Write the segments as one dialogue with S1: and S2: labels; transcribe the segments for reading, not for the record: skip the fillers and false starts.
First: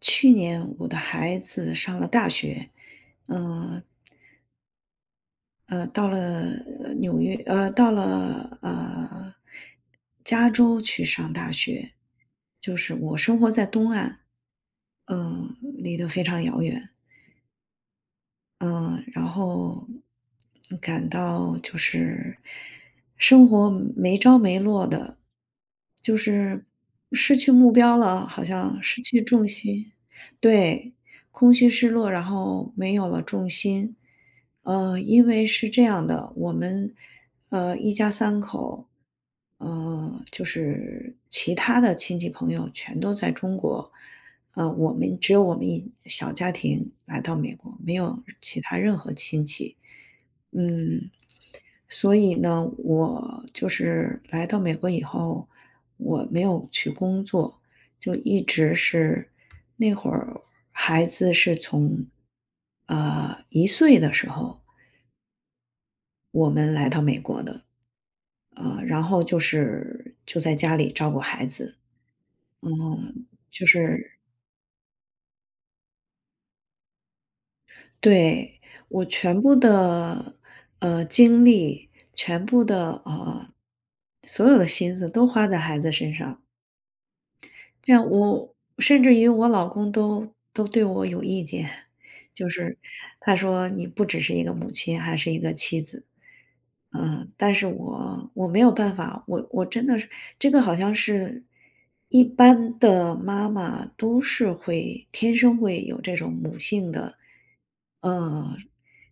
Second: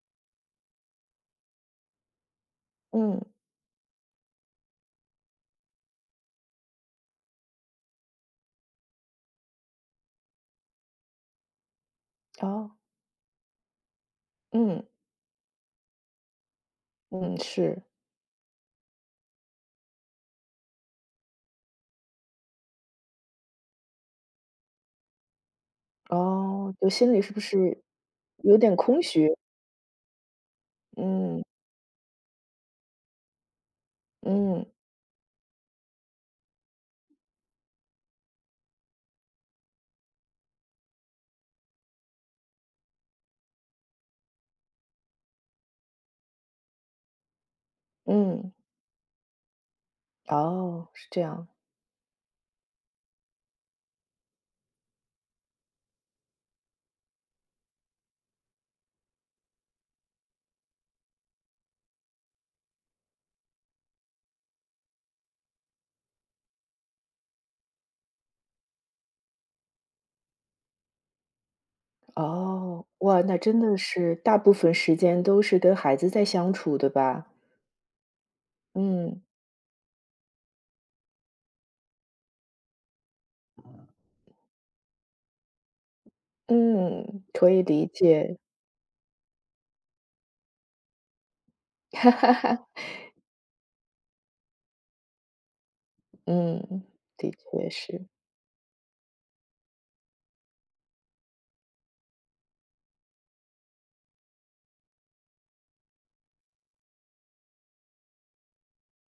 S1: 去年我的孩子上了大学。
S2: 嗯，
S1: 嗯。到了纽约，到了加州去上大学。
S2: 哦，
S1: 就是我生活在东岸，
S2: 嗯，
S1: 嗯，离得非常遥远。
S2: 嗯，是，
S1: 嗯，然后感到就是生活没着没落的，就是
S2: 哦，就心里是
S1: 失
S2: 不
S1: 去目
S2: 是
S1: 标了，好
S2: 有点
S1: 像
S2: 空
S1: 失去
S2: 虚？
S1: 重心。对，
S2: 嗯，
S1: 空虚失落，然后没有了重心。
S2: 嗯，
S1: 因为是这样的，我们一家三口，就是其他的亲戚朋友全都在中国。我们只有我们一小家庭来到美国，没有
S2: 嗯，
S1: 其他任何亲戚。
S2: 哦，是
S1: 嗯，
S2: 这样。
S1: 所以呢，我就是来到美国以后，我没有去工作，就一直是那会儿孩子是从，1岁的时候我们来到美国的。然后就是就在家里照顾孩子。
S2: 哦，哇，
S1: 嗯，
S2: 那真
S1: 就
S2: 的
S1: 是
S2: 是大部分时间都是跟孩子在相处，对吧？
S1: 对，我
S2: 嗯，
S1: 全部的，精力，全部的，所有的心思都花在孩子身上。
S2: 嗯，可以理
S1: 这样
S2: 解，
S1: 我甚至于我老公都对我有意见。就是他说：“你不只是一个母亲，还是一个妻子。”
S2: 嗯，的
S1: 嗯，但是
S2: 确是，
S1: 我没有办法。我真的是这个好像是一般的妈妈都是会天生会有这种母性的。呃，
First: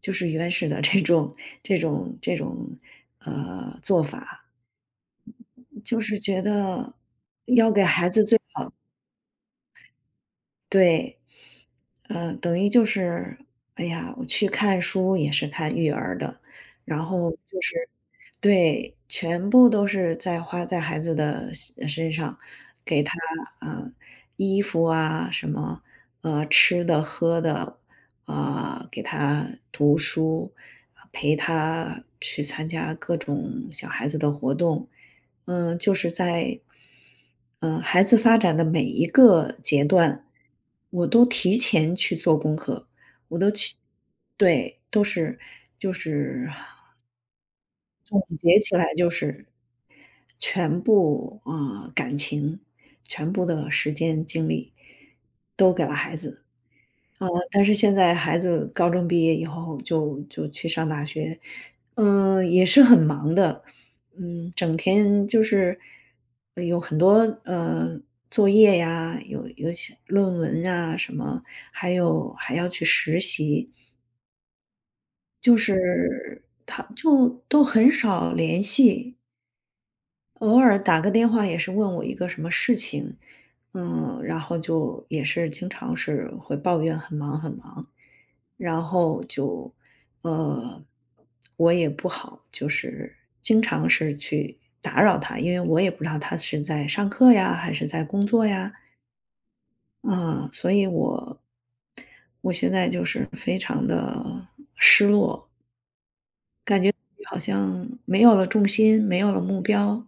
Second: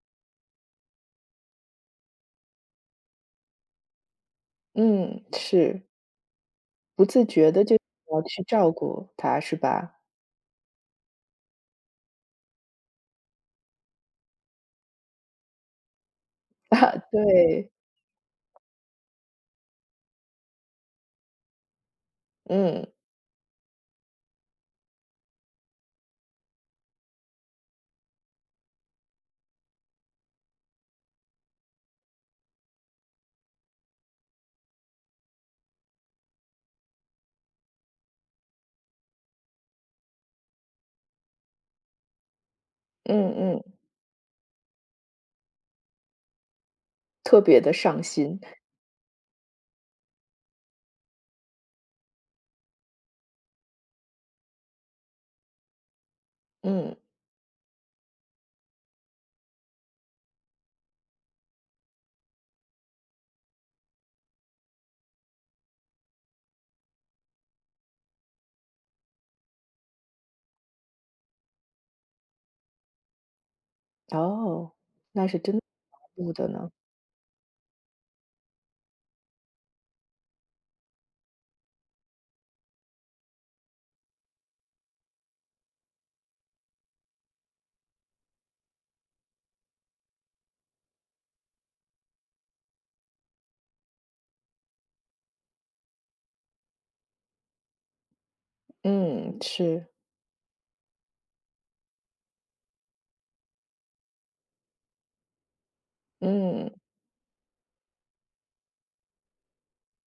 S1: 就是原始的这种做法。
S2: 嗯，是，
S1: 就是觉得
S2: 不自觉的
S1: 要
S2: 就
S1: 给孩
S2: 要
S1: 子最。
S2: 去照顾他，是吧？
S1: 对。等于就是，哎呀，我去看书也是看育儿的。
S2: 啊，
S1: 然后就
S2: 对，
S1: 是对，全部都是在花在孩子的身上，
S2: 嗯，
S1: 给他啊、衣服啊什么，吃的喝的，啊、给他读书，陪他去参加各种小孩子的活动。嗯，就是在，嗯，孩子发展的每一个阶段，我都提前去做功课。我都
S2: 嗯，嗯，
S1: 去，对，都是就是
S2: 特别的上
S1: 总
S2: 心，
S1: 结起来就是全部啊、感情，全部的时间精力都给了孩子。
S2: 嗯。
S1: 但是现在孩子高中毕业以后就去上大学，嗯，也是很忙的。嗯，整天就是有很多呃作业呀，有些论文呀什么，还有还要去实习。
S2: 哦，那是真
S1: 就
S2: 的忙碌
S1: 是
S2: 的呢。
S1: 他就都很少联系。偶尔打个电话也是问我一个什么事情。嗯，然后就也是经常是会抱怨很忙很忙。然后就，呃，我也不好，就是经常是去打扰他，因为我也不知道他是在上课呀，还是在工作呀。
S2: 嗯，是，
S1: 嗯，所以我现在就是非常的失落，
S2: 嗯。
S1: 感觉好像没有了重心，没有了目标。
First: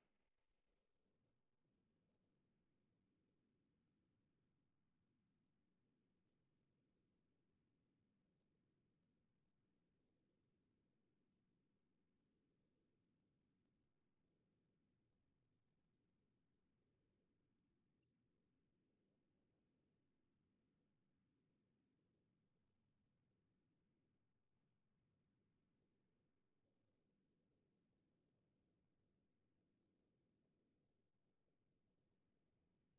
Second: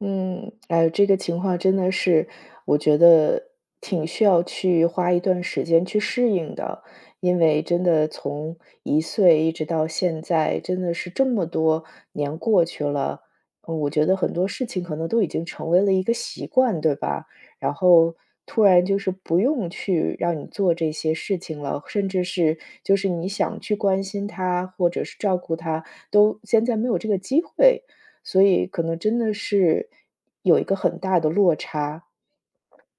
S2: 嗯，哎，这个情况真的是，我觉得挺需要去花一段时间去适应的，因为真的从1岁一直到现在，真的是这么多年过去了，我觉得很多事情可能都已经成为了一个习惯，对吧？然后突然就是不用去让你做这些事情了，甚至是就是你想去关心他，或者是照顾他，都现在没有这个机会。所以可能真的是有一个很大的落差。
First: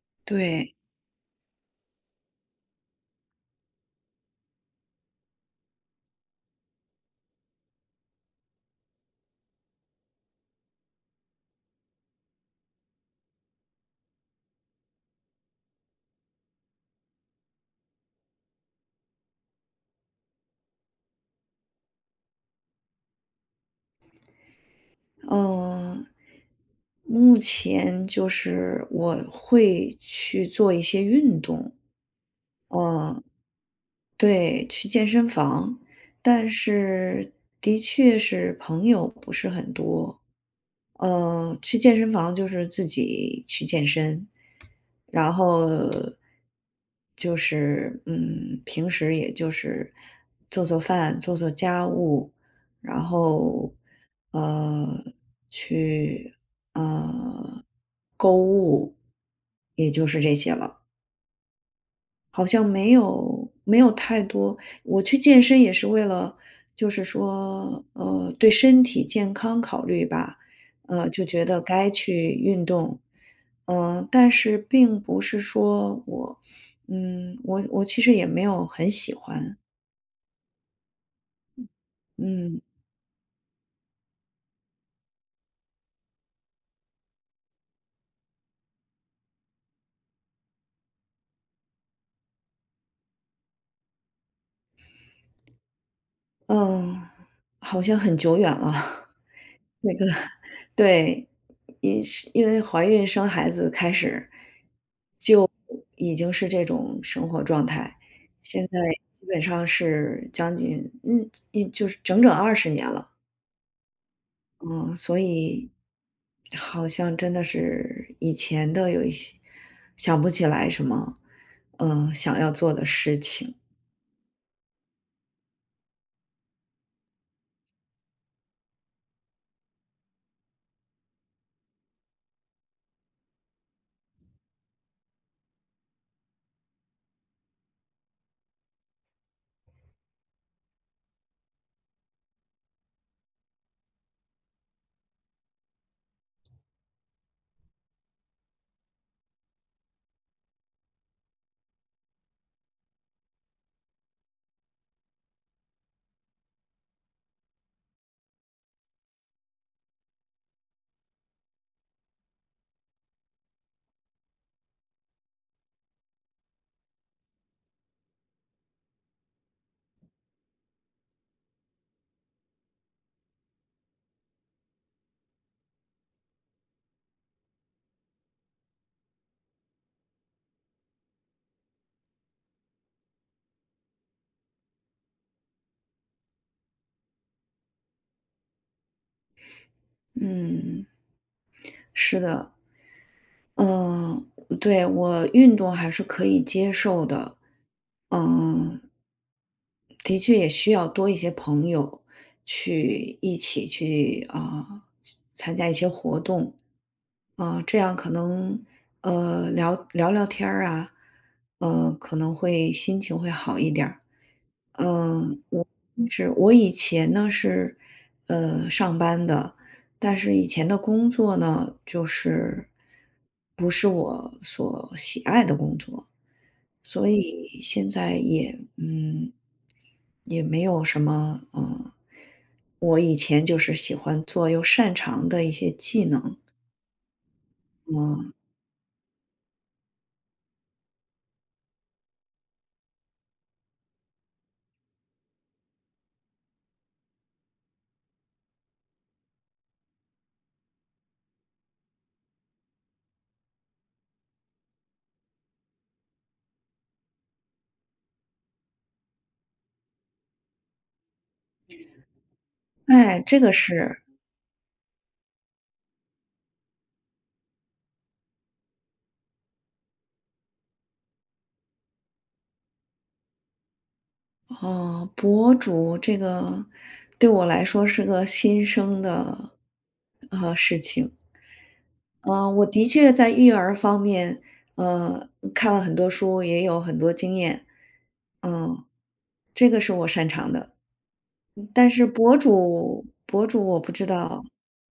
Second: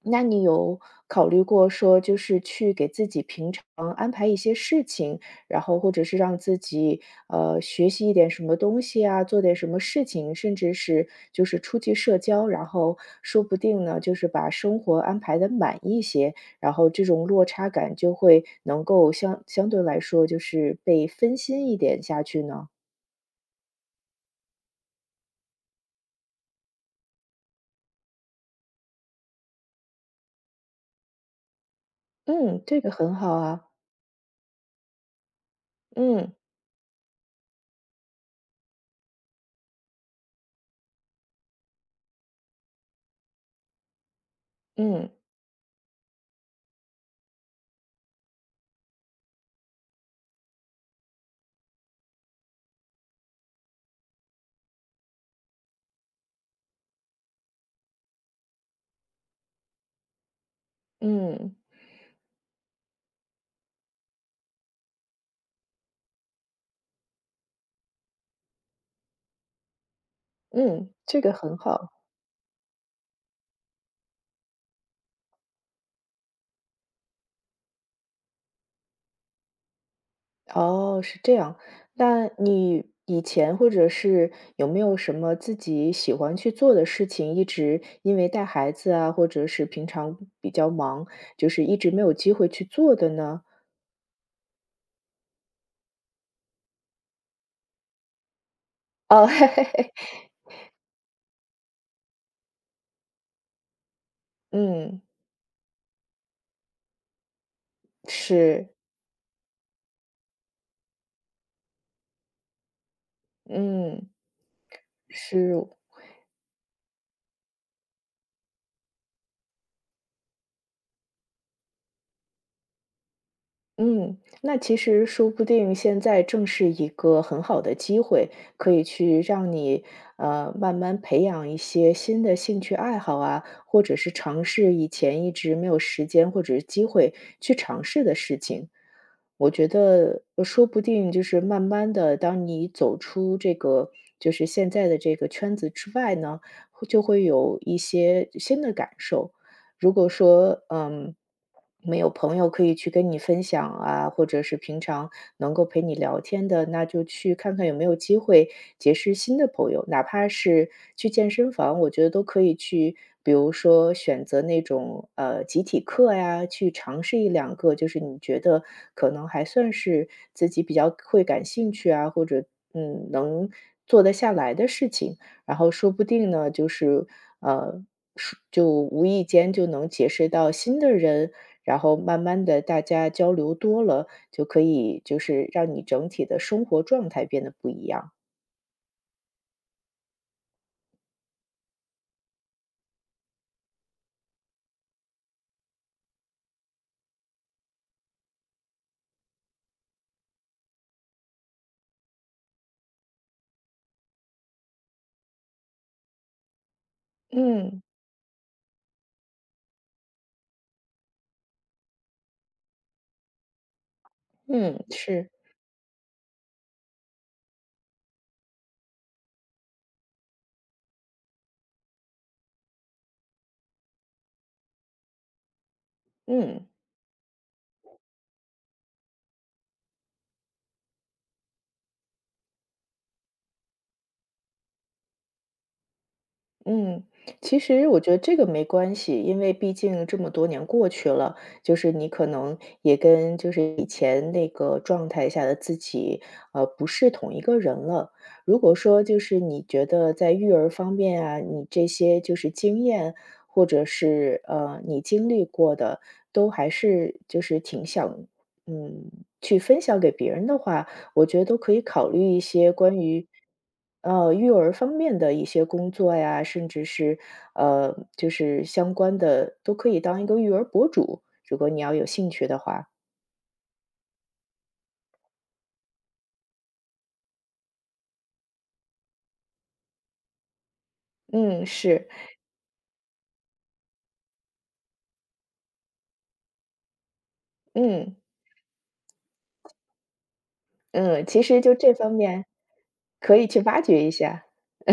S2: 那你
S1: 对。
S2: 有考虑过说，就是去给自己平常安排一些事情，然后或者是让自己学习一点什么东西啊，做点什么事情，甚至是就是出去社交，然后说不定呢，就是把生活安排的满一些，然后这种落差感就会能够相对来说就是被分心一点下去呢。
S1: 嗯，目前就是我会去做一些运动。
S2: 嗯，这个很
S1: 嗯，
S2: 好啊。
S1: 对，去健身房。
S2: 嗯
S1: 但是的确是朋友不是很多。去健身房就是自己去健身。
S2: 嗯。
S1: 然后就是，嗯，平时也就是做做饭、做做家务，然后呃去呃购物，也就是这些了。
S2: 嗯，
S1: 好像没有太多。我去健身也是为了就是说，对身体健康考虑吧。
S2: 嗯，这
S1: 就
S2: 个
S1: 觉
S2: 很
S1: 得该
S2: 好。
S1: 去运动。但是并不是说我我其实也没有很喜欢。
S2: 哦，是这样。那
S1: 嗯，
S2: 你以前或者是有没有什么自己喜欢去做的事情，一直因为带孩子啊，或者是平常比较忙，就是一直没有机会去做的呢？
S1: 嗯，好像很久远了。
S2: 哦，嘿嘿嘿，
S1: 对。对，因为怀孕生孩子开始，
S2: 嗯，
S1: 就已经是这种生活状态。现
S2: 是，
S1: 在基本上是将近也就是整整20年了。
S2: 嗯，
S1: 嗯，所
S2: 是。
S1: 以好像真的是以前的有一些想不起来什么，想要做的事情。
S2: 嗯，那其实说不定现在正是一个很好的机会，可以去让你慢慢培养一些新的兴趣爱好啊，或者是尝试以前一直没有时间或者是机会去尝试的事情。我觉得说不定就是慢慢的，当你走出这个就是现在的这个圈子之外呢，会就会有一些新的感受。如果说，嗯，没有朋友可以去跟你分享啊，或者是平常能够陪你聊天的，那就去看看有没有机会结识新的朋友，哪怕是去健身房，我觉得都可以去。比如说选择那种集体课呀，去尝试一两个，就是你觉得可能还算是自己比较会感兴趣啊，或者能做得下来的事情。然后说不定呢，就是呃，是就无意间就能结识到新的人，然后慢慢的大家交流多了，就可以就是让你整体的生活状态变得不一样。
S1: 嗯，是的。嗯，对，我运动还是可以接受的。嗯。的确也需要多一些朋友去一起去啊、参加一些活动啊、这
S2: 嗯。
S1: 样可能聊聊聊天儿啊，可能会心情会好一点儿。
S2: 嗯，是，
S1: 嗯，我是我以前呢是，上班的。但是以前的工作呢，就是不是我所喜爱的工作。
S2: 嗯。
S1: 所以现在也也没有什么我以前就是喜欢做又擅长的一些技能。
S2: 嗯，其实我觉得
S1: 嗯，
S2: 这个没关系，因为毕竟这么多年过去了，就是你可能也跟就是以前那个状态下的自己，不是同一个人了。如果说就是你觉得在育儿方面啊，你这些就是经验，或者是你经历过的，都还是就是挺想嗯去分享给别人的话，我觉得都可以考虑一些关
S1: 哎，
S2: 于，
S1: 这个是
S2: 育儿方面的一些工作呀，甚至是，就是相关的，都可以当一个育儿博主，如果你要有兴趣的话。
S1: 哦，博主这个对我来说是个新生的，事情。
S2: 嗯，是，
S1: 我的确在育儿方面，看了很多书，也有很多经验。
S2: 嗯，
S1: 嗯，这个是我擅长的，
S2: 嗯，其实就
S1: 但
S2: 这
S1: 是
S2: 方
S1: 博
S2: 面
S1: 主
S2: 可
S1: 博
S2: 以去
S1: 主我
S2: 挖
S1: 不
S2: 掘
S1: 知
S2: 一
S1: 道。
S2: 下。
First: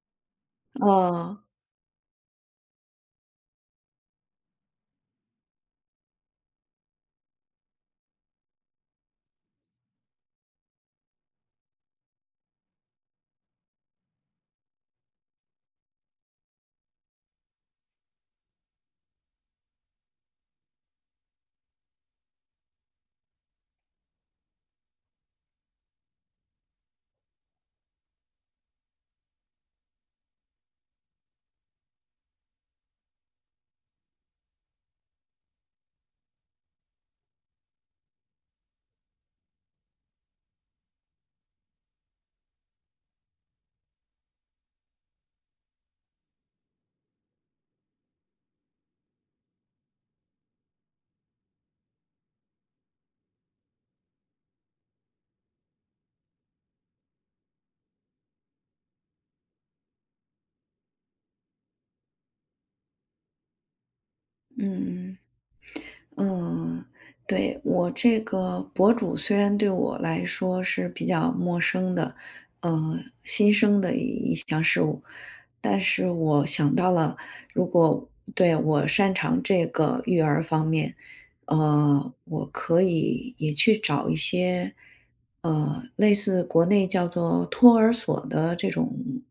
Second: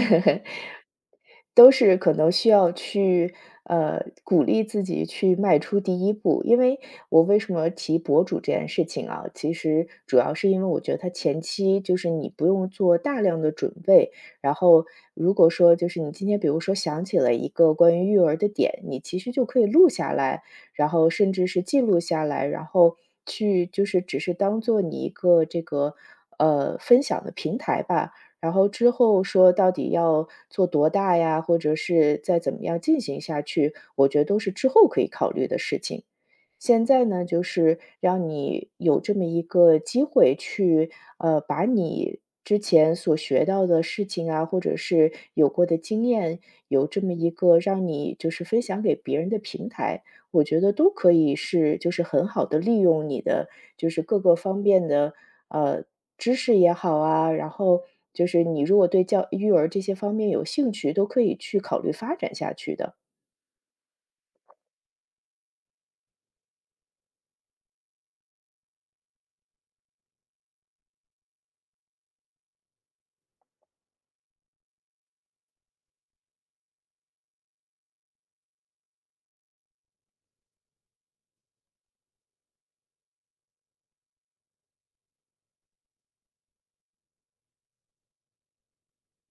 S1: 呃，
S2: 都是可能需要去，鼓励自己去迈出第一步。因为我为什么提博主这件事情啊，其实主要是因为我觉得它前期就是你不用做大量的准备，然后如果说就是你今天比如说想起了一个关于育儿的点，你其实就可以录下来，然后甚至是记录下来，然后去就是只是当做你一个这个，分享的平台吧。然后之后说到底要做多大呀，或者是再怎么样进行下去，我觉得都是之后可以考虑的事情。现在呢，就是让你有这么一个机会去，把你之前所学到的事情啊，或者是有过的经验，有这么一个让你就是分享给别人的平台，我觉得都可以是就是很好的利用你的就是各个方面的呃知识也好啊，然后就是你如果对教育儿这些方面有兴趣，都可以去考虑发展下去的。
S1: 嗯嗯。嗯，对，我这个博主虽然对我来说是比较陌生的，呃，新生的一项事物。但是我想到了，如果对我擅长这个育儿方面，我可以也去找一些，类似国内叫做托儿所的这种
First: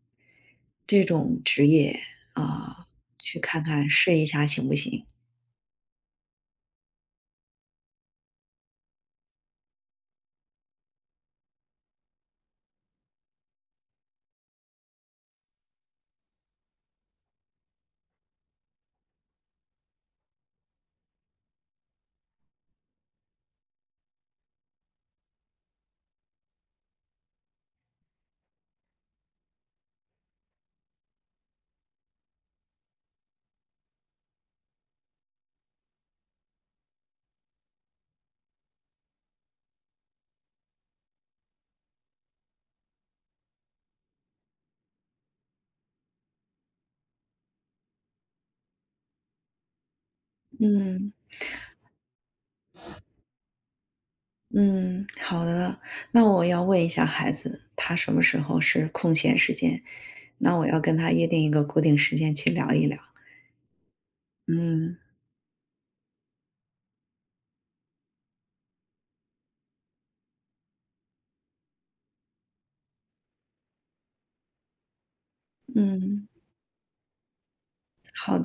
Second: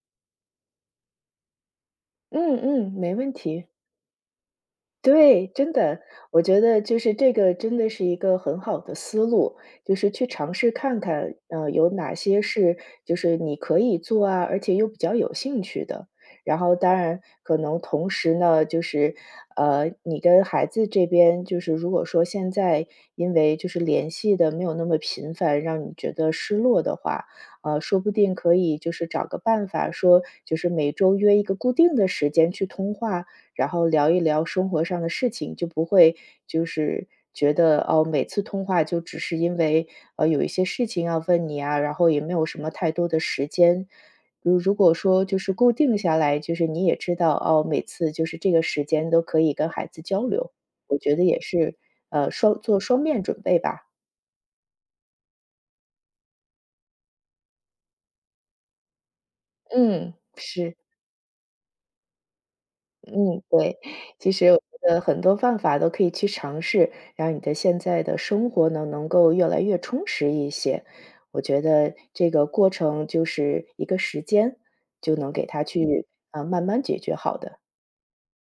S1: 这种职业
S2: 嗯
S1: 啊，
S2: 嗯，没问
S1: 去看
S2: 题。
S1: 看试一下行不行？
S2: 对，真的，我觉得就是这个真的是一个很好的思路，就是去尝试看看，有哪些是就是你可以做啊，而且又比较有兴趣的。然后当然可能同时呢，就是你跟孩子这边就是如果说现在因为就是联系的没有那么频繁，让你觉得失落的话，说不定可以就是找个办法说，就是每周约一个固定的时间去通话，然后聊一聊生活上的事情，就不会就是觉得哦，每次通话就只是因为有一些事情要问你啊，然后也没有什么太多的时间。如果说就是固定下来，就是你也知道哦，每次就是这个时间都可以跟孩子交流，我
S1: 嗯。
S2: 觉得也是双做双面准备吧。
S1: 嗯，好的。那我要问一下孩子，他什么时候是空闲时间？
S2: 嗯，
S1: 那我
S2: 是。
S1: 要跟他约定一个固定时间去聊一聊。
S2: 嗯，对，其实我觉
S1: 嗯
S2: 得很多办法都可以去尝试，让你的现在的生活呢能够越来越充实一些。我觉得这个过程就是一个时间，就能给它去
S1: 嗯，
S2: 啊、慢慢解决好的。
S1: 好的。